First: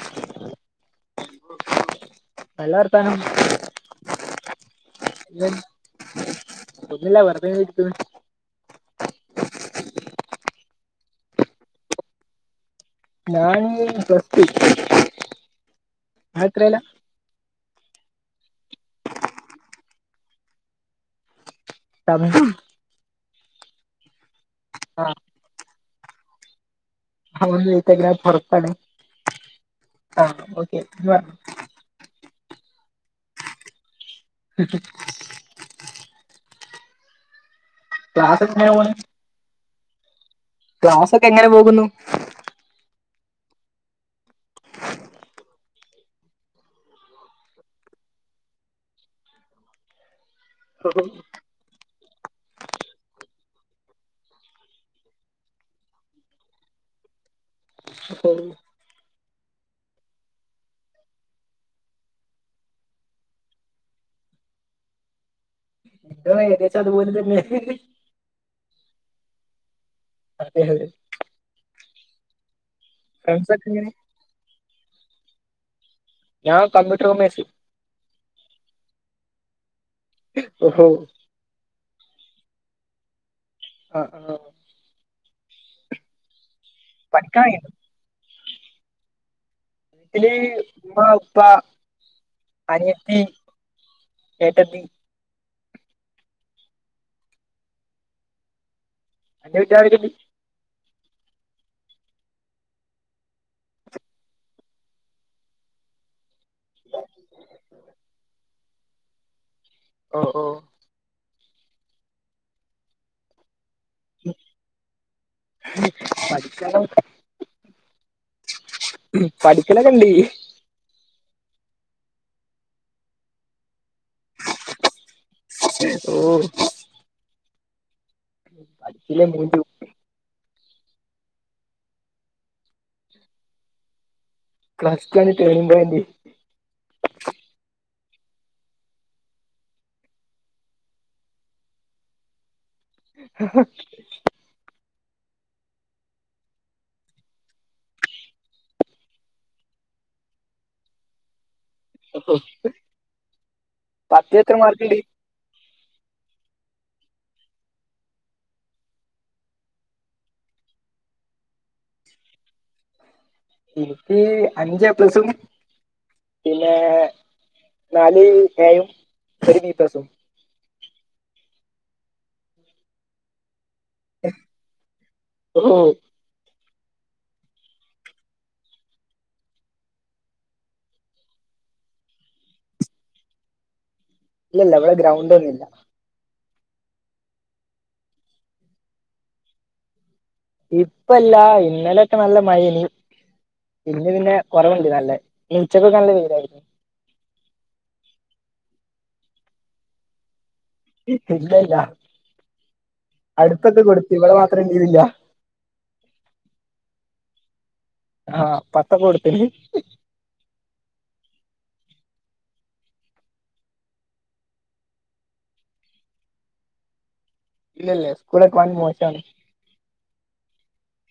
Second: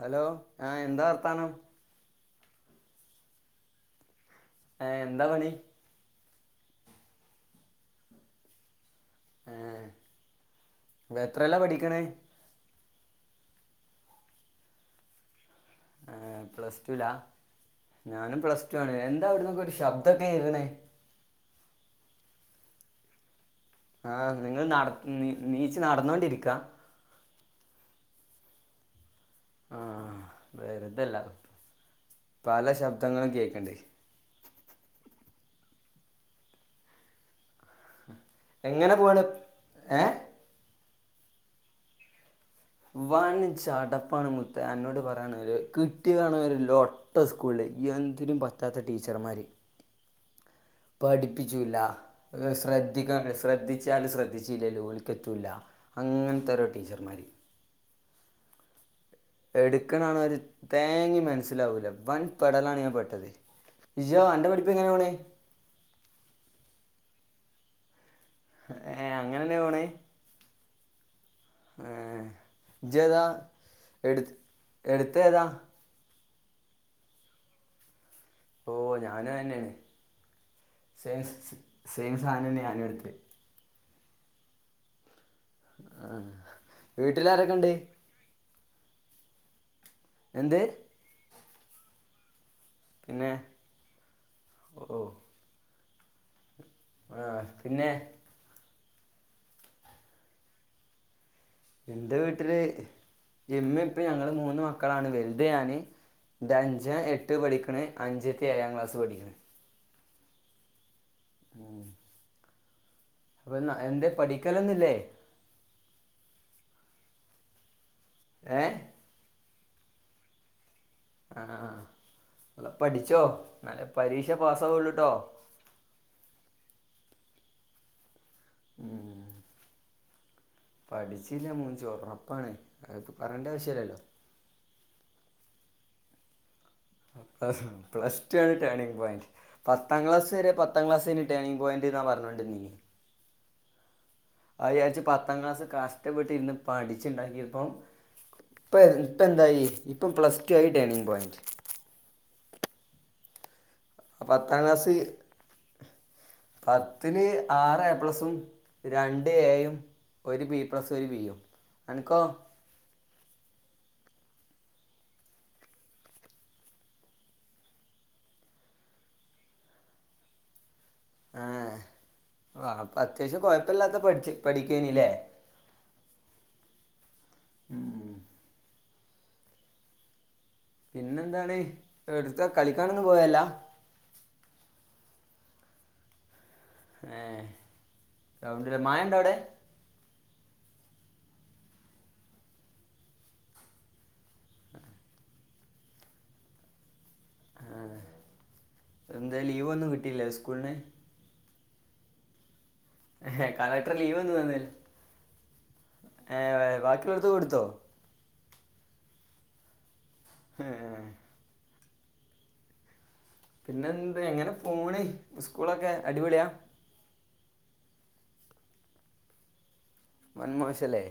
Hello ആഹ് എന്താ വർത്താനം. നല്ല വർത്താനം. ഹേ എന്താ പണി. ഒന്നുല്ല വെറുതെ ഇരിക്ക്ന്ന് ഏഹ് എത്രേലാ പഠിക്കണേ? ഞാനീ പ്ലസ്റ്റു ആഹ് പ്ലസ്റ്റൂലാ ഞാനും പ്ലസ്ടു ആണ് എന്താ അവിടുന്നൊക്കെ ഒരു ശബ്ദക്കെ കേക്ക്ണേ തമ്പ ആഹ് ന്ന് നിങ്ങൾ നട നീ നീ നടന്നോണ്ടിരിക്കാ ആഹ് [unintelligible] ഞാ പൊറത്താണ് ആ ആഹ് ഓക്കെ ന്ന് പറ വെറുതല്ല പല ശബ്ദങ്ങളും കേക്കണ്ട്. ക്ലാസ് എങ്ങനെയാ പോണ്? ഏഹ്? ക്ലാസൊക്കെ എങ്ങനെ പോകുന്നു? വൻ ചടപ്പാണ് മുത്തെ. അന്നോട് പറയാണെങ്കില്. കിട്ടിയതാണേ ലൊട്ട സ്കൂളില് എന്തിനും പറ്റാത്ത ടീച്ചർമാര്. പഠിപ്പിച്ചൂല്ല, ശ്രദ്ധിക്ക ശ്രദ്ധിച്ചാലും ശ്രദ്ധിച്ചില്ലേലും ഓലിക്കെത്തൂല്ല. അങ്ങനത്തെ ഓരോ ടീച്ചർമാര്. എടുക്ക്ണാണേൽ തേങ്ങീം മനസ്സിലാവൂല വൻ പെടലാണ് ഞാൻ പെട്ടത്. ഇജോ അന്റെ പഠിപ്പ് എങ്ങനേ പോണെ? എന്റേം ഏകദേശം അതുപോലെ തന്നെ. ഏഹ് അങ്ങനെന്നാ പോണ്? അതെ അതെ. ഇജേതാ ഫ്രണ്ട്സ് ഒക്കെ എങ്ങനെ എട് എട് ത്തേതാ? ഞാൻ കമ്പ്യൂട്ടർ കോമേഴ്‌സ്. ഓ ഞാനു അയെന്നേണ്. ഓഹോ [inaudible] സേമ് സാനന്നേ ഞാനും എടുത്തെ. ആഹ് [unintelligible] വീട്ടില് പഠിക്കാൻ ആരൊക്കണ്ട് ഏഹ് എന്ത് [unintelligible] പ്പ അനിയെത്തി പിന്നെ ഏട്ടെത്തി ആഹ് പിന്നെ അന്റെ വീട്ടിലാരൊക്കണ്ട് ഇന്റെ വീട്ടില് ഇമ്മിം ഇപ്പി ഞങ്ങള് മൂന്ന് മക്കളാണ്. വലുത് ഞാന് ഇന്റെ അഞ്ചൻ എട്ട് പഠിക്ക്ണ് അഞ്ചത്തി ഏഴാം ക്ലാസ് പഠിക്ക്ണ് ഓ ഓ ഉം വെന്നാ എന്തെ പഠിക്കലൊന്നുല്ലേ ക്കലു ഏ പഠിക്കലൊക്കെണ്ട് ആഹ് നല്ലൊ പഠിച്ചോ ഇന്നാലെ പരീക്ഷ പാസ്സാവുള്ളുട്ടോ ഓ പഠിച്ചില്ലേ മൂജ്ജും പഠിച്ചിലെ മൂജ്ജും ഒറപ്പാണ് അത് പറയേണ്ട ആവശ്യല്ലല്ലോ പ്ലസ് റ്റു ആണ് ടേണിഗ് പോയിന്റ് പ്ലസ് ടു ആണ് ടേണിംഗ് പോയിന്റ് പത്താം ക്ലാസ് വരെ പത്താം ക്ലാസെനി ടേണിംഗ് പോയിന്റ് ന്നാ പർഞ്ഞോണ്ടിന്നീനെ. അതാ വിചാരിച്ച് പത്താം ക്ലാസ് കഷ്ടപ്പെട്ട് ഇരുന്ന് പഠിച്ചുണ്ടാക്കിയപ്പം ഇപ്പ ഇപ്പ എന്തായി ഇപ്പം പ്ലസ് ടു ആയി ടേണിങ് പോയിന്റ്. പ്പ പ്ലസ് റ്റു അ പത്താം ക്ലാസ് പ ത്തില് ആറ് എ പ്ലസും രണ്ട് എയും ഒരു ബി പ്ലസും ഒരു ബീ യും. അൻക്കോ? ഇനിക്ക് അഞ്ച് എ പ്ലസും, പിന്നെ നാല് എയും, ഒരു ബിപ്ലസും ആഹ് ആഹ് അപ്പൊ അത്യാവശ്യം കൊയപ് പ്പല്ലാത്ത പഠിച് പഠിക്കേനില്ലേ ഓഹോ ഉം പിന്നെന്താണ് എട്ത്ത കളിക്കാനൊന്നും പോവല്ലാ ഇല്ലല്ല ഇവടെ ഗ്രൗണ്ടൊന്നുല്ല ഏഹ് ഗ്രൗണ്ടില്ല മഴണ്ടവ്ടെ? ഇപ്പല്ല ഇന്നലക്കെ നല്ല മഴേനി. ഇന്ന് പിന്നെ കൊറവ്ണ്ട് നല്ലെ ഇന്നുച്ചകൊക്കെ നല്ല വെയിലായിനി ആഹ് എന്തേ ലീവൊന്നും കിട്ടില്ലെ സ് [unintelligible] ല്ല ഏഹ് അടുത്തൊക്കെ കളക്ടർ കൊട്ത്ത് ലീവ് ഇവടെ ഒന്നും തന്നില്ല മാത്രം [unintelligible] ഏഹ് ബാക്കിള്ളോട്ത്ത് കൊടുത്തോ ആഹ് പത്തം കൊട്ത്ത്ണ് ഏഹ് പിന്നെന്ത്‌ എങ്ങനെ പോണ് സ്കൂളൊക്കെ അടിപൊളിയാ ഇല്ല ല്ല സ്കൂളൊക്കെ വൻ മോശാണ്. വൻമോശല്ലേ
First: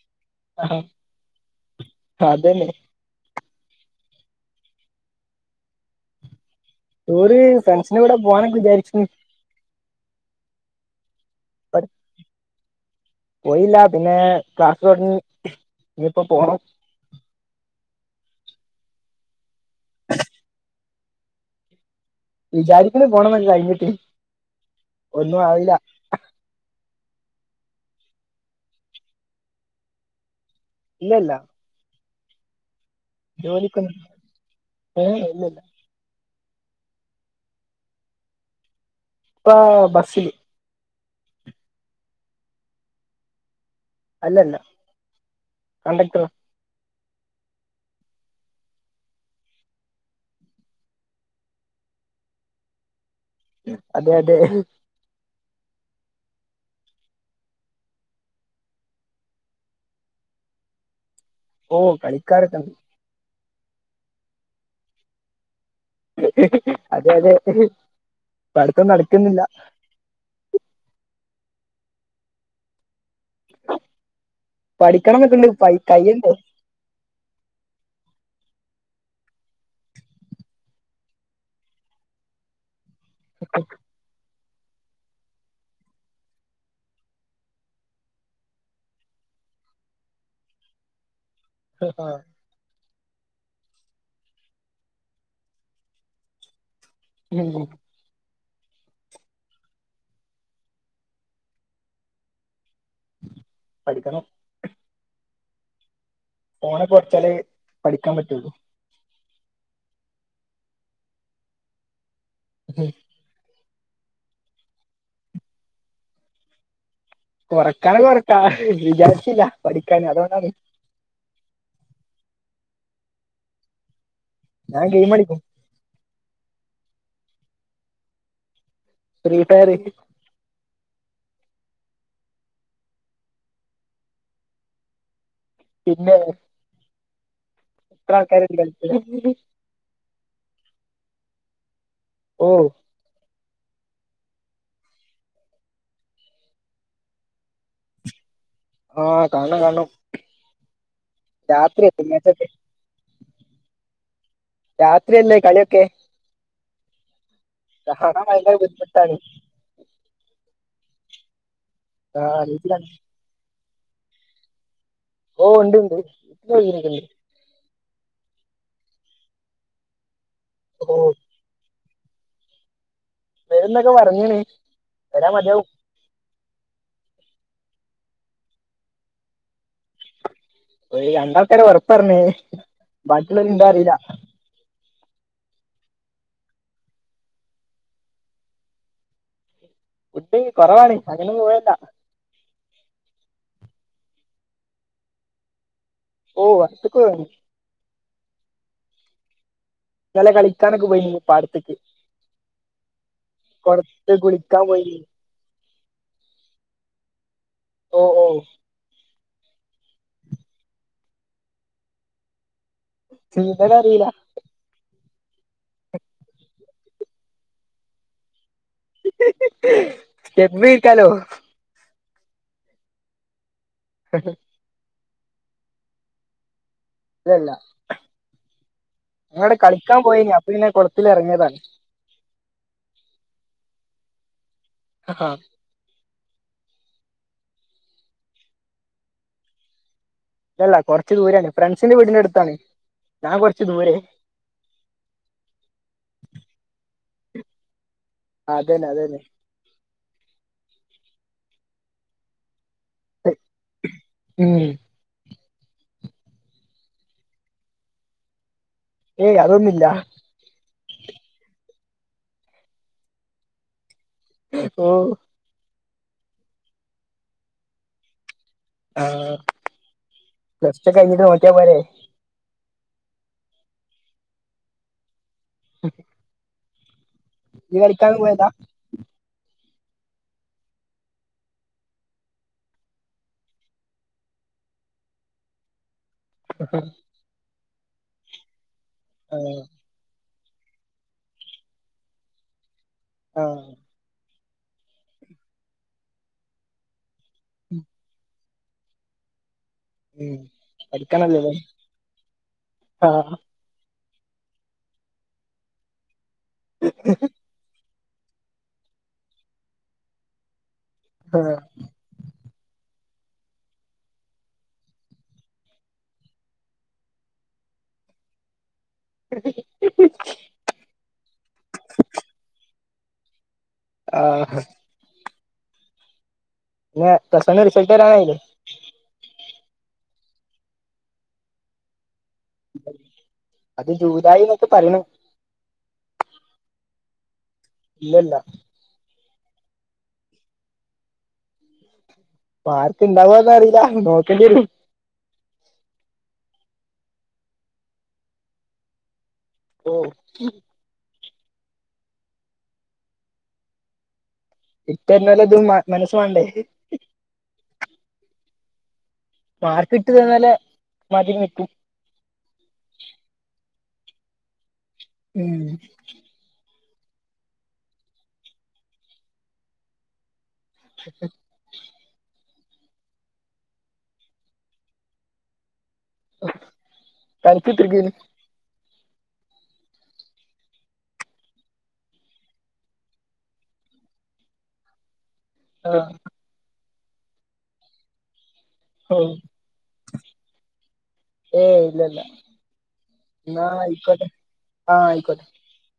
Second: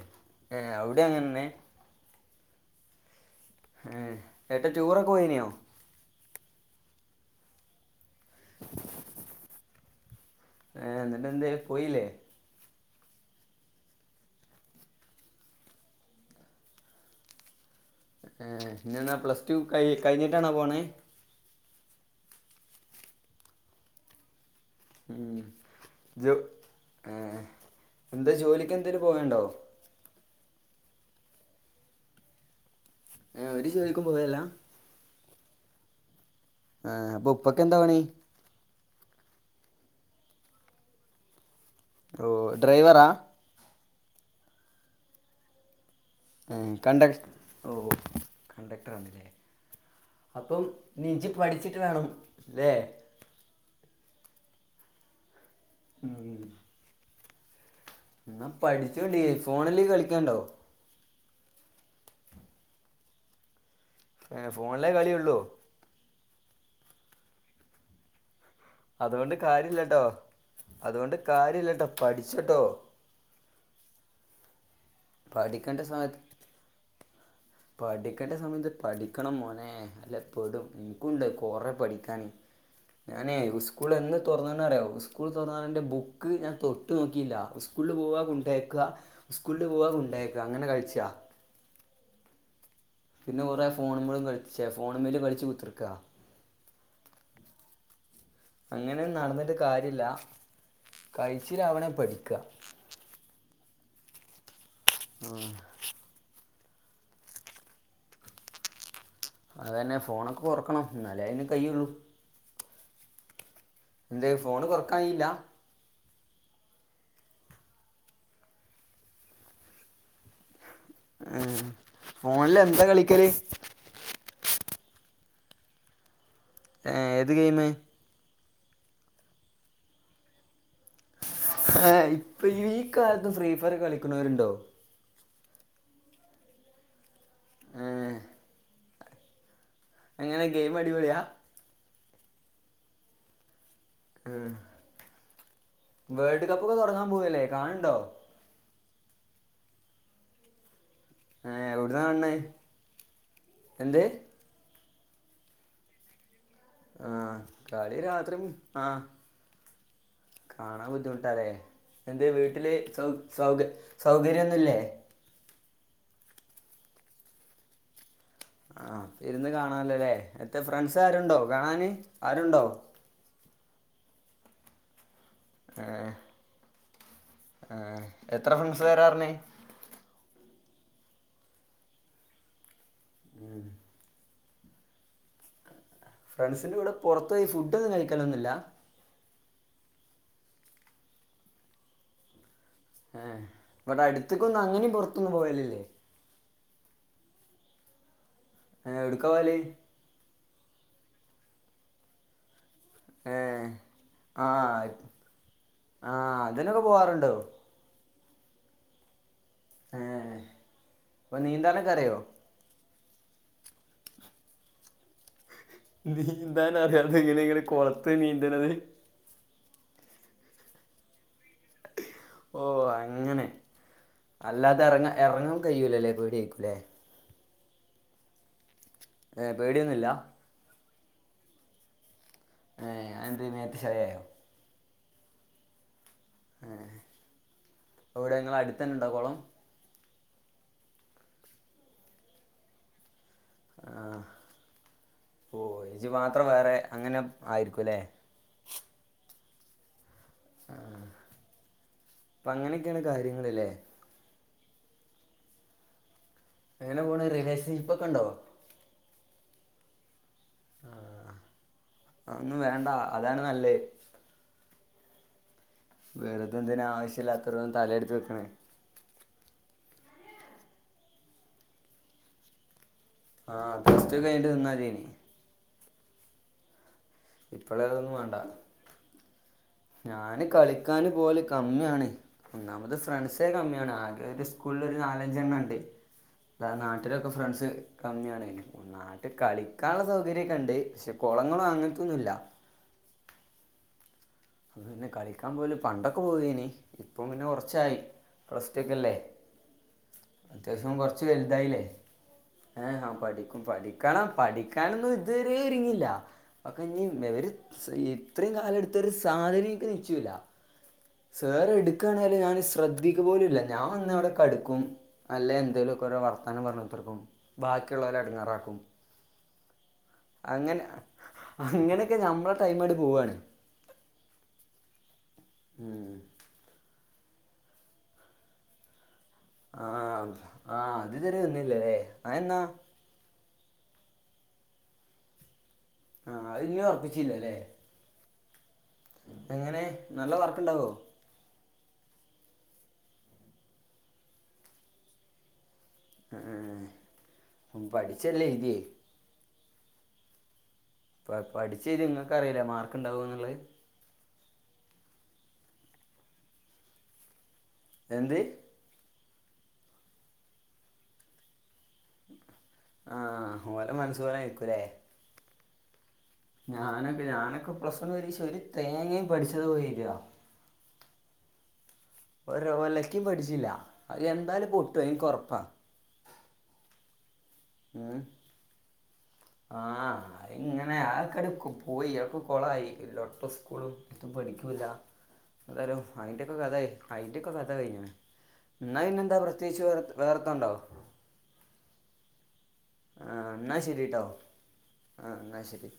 ഏഹ് അവ്ടീം അങ്ങനെന്നെ അതെന്നെ ഏഹ് ഏട്ടൻ ടൂറൊക്കെ പോയിന്യോ? ടൂറ് ഫ്രണ്ട്സിന്റെ കൂടെ പോവാനൊക്കെ വിചാരിച്ച്ണ്. ഏ ന്ന് ട്ടെന്ത്യേ പോയില്ലെ പോയില്ല പിന്നെ ക്ലാസ് തൊട്ങ്ങി ഇനിയിപ്പോ പോണം ഇഞ്എന്നാ പ്ലസ് റ്റു കയ് കഞ്ഞിട്ടാണോ പോണത് വിചാരിക്ക്ണ് പോണോന്നൊക്കെ കഴിഞ്ഞിട്ട് ഉം ഒന്നും ആവില്ല ജോ ആ എന്തെ ജോലിക്കെന്തേലും പോകലുണ്ടോ? ഇല്ല ഇല്ല ഏ, ഒരു ജോലിക്കൊന്നും ജോലിക്കും പോയല്ല ഏഹ് ഇല്ല ആ സ് അപ്പെ ഉപ്പക്കെന്താ പണി ഉപ്പാ ബസ്സില് ഓ ഡ്രൈവറാ അല്ലല്ല കണ്ടക്ട്ടറ് കണ്ടക് ഓ കണ്ടക്ട്ടറാണ്ലെ അപ്പം നീഞ്ചി പഠിച്ചിട്ട് വേണം ല്ലേ അതെ അതെ ഹ് [inaudible] എന്നാ പഠിച്ചോണ്ടി ഫോണില് കളിക്കേണ്ടോ ഓ കളിക്കാറൊക്കണ്ട് ഏഹ് ഫോണിലേ കളിയൊള്ളൂ ഹ് ഹ് അതെ അതെ പഠിത്തം അതുകൊണ്ട് നടക്കുന്നില്ല കാര്യല്ലട്ടോ അതുകൊണ്ട് കാര്യല്ലട്ടോ പഠിച്ചട്ടോ പഠിക്കണംന്നൊക്കണ്ട് പയ് പഠിക്കേണ്ട സമയത്ത് കയ്യണ്ടേ പഠിക്കേണ്ട സമയത്ത് പഠിക്കണം മോനെ അല്ലെ പെടും എൻക്കുംണ്ട് കൊറെ പഠിക്കാന് ഞാനേ സ്കൂൾ എന്ന് തൊറന്ന ന്നറിയോ സ്കൂൾതൊറന്നാൽ എന്റെ ബുക്ക് ഞാൻ തൊട്ട് നോക്കില്ല സ്കൂളില് പോവാ കൊണ്ടേക്ക സ്കൂള കൊണ്ട് പോവാ കൊണ്ടെക്കാ അങ്ങനെ കഴിച്ചാ ഹ് ഹാ പിന്നെ കുറേ ഫോണ്മ്മളും കളിച്ചേ ഫോണ്മ്മല് കളിച്ച് കുത്തിർക്കാ- ലല്ലാ- അങ്ങനെ നടന്നിട്ട് കാര്യല്ല കഴിച്ചിലാവണേ പഠിക്കാ- പഠിക്കണം- ആഹ് - ഫോണ് കൊർച്ചാല് പഠിക്കാൻ പറ്റുള്ളു- അതന്നെ ഫോണൊക്കെ കൊറക്കണം എന്നാലേ അയ്ന്കയ്യുള്ളു- [unintelligible] ന്തെ ഫോണ്കൊറക്കായില്ല- കൊറക്കാൻ കൊറക്കാ ഹ് വിചാരിച്ചില്ല പഠിക്കാന് അതൊണ്ടാണ്- ഉ ഫോണില് എന്താ കളിക്കല്- ഞാ ഗെയ്മളിക്കും- ഏ ഏത് ഗെയ്മ്- ഫ്രീ ഫയറ്- ഏ ഇപ്പ ഈകാലത്ത് ഫ്രീ ഫയറ് കളിക്കണോരുണ്ടോ? പിന്നെ- ഏ, എത്ര ആൾക്കാര്ണ്ട് കളിക്കണ- എങ്ങനെ ഗെയിംഅടിപൊളിയാ- ഓ- [unintelligible] വേൾഡ് കപ്പ് ഒക്കെ തൊടങ്ങാൻ പോന്നില്ലേ കാണ് ണ്ടോ? ആ കാണണം കാണണം- ആ രാത്രി എവിടന്നാ കാണേ? തിങ്കളാഴ്ച എന്ത്? രാത്രിയല്ലേ കളിയൊക്കെ? ആ കളി കാണാൻ രാത്രിയും ഭയങ്കര ആ ബുദ്ധിമുട്ടാണ് കാണാൻ പറ്റ ട്ടല്ലേ ആ എന്റെ വീട്ടില് അറിയത്തിലാണ് സൗ സൗക സൗകര്യഒന്നുംമില്ലേ? ഓ ഉണ്ട്ണ്ട് ഇണ്ട്. ആ ഇരുന്ന് കാണാനല്ലോല്ലേ? എത്ത ഓ ഫ്രണ്ട്സ് ആരുണ്ടോ കാണാന്. ആരുണ്ടോ? വേരന്തൊക്കെ പറഞ്ഞണേ? [unintelligible] [unintelligible] ആ എത്ര ഫ്രണ്ട്സ് വേരാന്ന് പറഞു ഒരു രണ്ടാൾക്കാരഉറപ്പ പറഞ്ഞേ. ബാക്കിയുള്ള എന്താ അറിയില്ല. ഫ്രണ്ട്സിന്റെ കൂടെ പുറത്ത്പോയി ഫുഡ് ഒന്നും കഴിക്കലൊന്നുംമില്ല. ഫുഡ്കുറവാണ് അങ്ങനും പോവല്ല. ആ ഇവിട്ട അടുത്തക്കൊന്ന് അങ്ങനെയ പുറത്തൊന്നന്ന് പോയലല്ലേ? ഓ [unintelligible] [unintelligible] ആ എവിടുക്ക പോകല് നല്ല കളിക്കാനൊക്ക പോയി പാടതേക് ഏഹ് കൊടത്ത് കുളിക്കാൻ പോയി. ആ അതിനൊക്കെ പോവാറുണ്ടോ? ഓ ഓ ഹ അപ്പൊ നീന്താനെക്കെറിയുവോ? നീന്തലറിയില്ല. നീന്താൻ അറിയല്ലോ ഇങ്ങനങ്ങനെ കൊളത്ത് നീന്തണുന്നത്. [unintelligible] സെറ്റമിയിട്ടാലോ. ഓ അങ്ങനെ അല്ലാതെ ഇറങ്ങ ഇറങ്ങാൻ കഴിയൂല അല്ലേ പേടിയാല്ലേ? അതല്ല ഏ ഞാൻടെ കളിക്കാൻ പേടിയൊന്നുമില്ല പോയിനി അപ്പൊന്നെ കൊടു ത്തിലിറങ്ങിയതാണ്. [unintelligible] ഹ ഹ [unintelligible] ആ ഇവിടെ നിങ്ങള അടുത്ത് ഉണ്ടോ കൊളം. ഇല്ലല്ല, കുറച്ചു ദൂരാണ് ഫ്രണ്ട്സിന്റെ വീടിന്റെ അടുത്താണ്. ഞാൻ കൊറച്ച് ആ ദൂരെ. ഓ ഇജ്ജ് മാത്രം വേറെ അങ്ങനെ ആയിരിക്കുല്ലേ. അതന്നെ അതന്നെ ആ അ അങ്ങനെ. [unintelligible] കാര്യങ്ങളല്ലേ. ഉം എങ്ങനെ പോണ് റിലേഷൻഷിപ്പ് ഒക്കെ ഉണ്ടോ ഏ അതൊന്നും ഇല്ല ആ ഒന്നും വേണ്ട അതാണ് നല്ലെ ഓ വെറുതെന്തിനാ ആവശ്യമില്ലാത്തന്നും തല എടുത്ത് വെക്കണേ ആ പ്ലസ് ടു കഴിഞ്ഞിട്ട് നോക്കിയാ പോരെ ആ പ്ലസ് ടു കഴിഞ്ഞിട്ട് നിന്നാലീനി ഇപ്പോഴേ [unintelligible] ഞാന് കളിക്കാന് പോലെ കമ്മിയാണ് ഒന്നാമത് ഫ്രണ്ട്സെ കമ്മിയാണ് ആകെ ഒരു സ്കൂളിൽ ഒരു നാലഞ്ചെണ്ണം ഉണ്ട് നാട്ടിലൊക്കെ ഫ്രണ്ട്സ് കമ്മിയാണ് നാട്ടി കളിക്കാനൊള്ള സൗ കണ്ട് പക്ഷെ കുളങ്ങളും അങ്ങനക്കൊത്തുന്നുല്ല ആ അത് തന്നെ കളിക്കാൻ പോലും പണ്ടൊക്കെ പോവാനി അപ്പ പിന്നെ ഒറച്ചായി റസ്റ്റ്ക്കഅല്ലേ ഉം അത്യാവശ്യം കുറച്ച് പഠിക്കണല്ലോല്ലേ വലുതായില്ലേ ഏ ആ ആഹ് പഠിക്കും പഠി ക്കണം പഠിക്കാനൊന്നും ഇതുവരെ ഒരുങ്ങില്ല [unintelligible] ഇത്രയും കാലമെടുത്തൊരു സ് സാധനമെനിക്കു നിശ്ചിയുല്ല ആഹ് സാറ് എടുക്കുകയാണെങ്കില് ഞാന് ശ്രദ്ധിക്ക പോലുവില്ല ഞാൻന്നവിടെ കടുക്കും അല്ലെ എന്തേലുമ ഒക്കെ വർത്താനം പറഞ്ഞ് കുതീർക്കും ബാക്കിയുള്ളവരെ എടങ്ങാറാക്കും അങ്ങനെ അങ്ങനെയൊക്കെ നമ്മള് ടൈമ് എടു പൂവാണ് ആാ ഉം പ്ലസ് വണ്ണിലെ റിസൾട്ട് വരാനായില്ലേ ആ ആ അതു ഇതുവരെ വന്നില്ലേ അയെന്നാ ഇത് ജൂലായി എന്നൊക്കെ പറയണു ആ അത് ഇനി ഉറപ്പിച്ചില്ലല്ലേ ഇല്ലല്ല എങ്ങനെ നല്ല വർക്കുണ്ടാവോ മാർപ്പ് ഇണ്ടാവന്ന് അറിയില്ല നോക്കേണ്ടി വരും ഉം ഉം പഠിച്ചല്ലേ എഴുതിയേ ഓ ഇ പഠിച്ചത് നിങ്ങക്ക് അറിയില്ല മാർക്ക് ഇണ്ടാവൂ എന്നുള്ളത് [unintelligible] അതും മനസ്സു വേണ്ടെ എന്ത് മാർക്ക് ഇട്ട് തന്നാലേ മതി നിക്കും ആ മോന്റെ മനസ്സുപോലെ ആയിരിക്കുമല്ലേ ഉം [inaudible] ഞാനൊക്ക ഞാനൊക്കെ പ്ലസ് വൺ പരീക്ഷയിൽ ഒരു തേങ്ങയും പഠിച്ചത് പോലുമില്ല അ [unintelligible] ഒരു ഒലക്കും പഠിച്ചില്ല അത് എന്തായാലും പൊട്ടു അത് എനിക്ക് ഉറപ്പാ കഴിച്ചിത്രർഗീ [unintelligible] ആ അ ഇങ്ങനെ ആൾക്കാര് പോയി അപ്പോ കൊളായി ലോട്ട സ്കൂളും ഒട്ടും പഠിക്കൂല്ല എന്തായാലും ആഹ് അതിന്റെയൊക്കെ കഥയേ അതിന്റെ ഒക്കെ കഥ കഴിഞ്ഞ എന്ന ഓ ഇന്നെന്താ പ്രത്യേകിച്ച് വേ വേറെത്തണ്ടോ ഉ [inaudible] എന്നാ ആയിക്കോട്ടേ ആ ആയിക്കോട്ടേ എന്നാൽ ശരി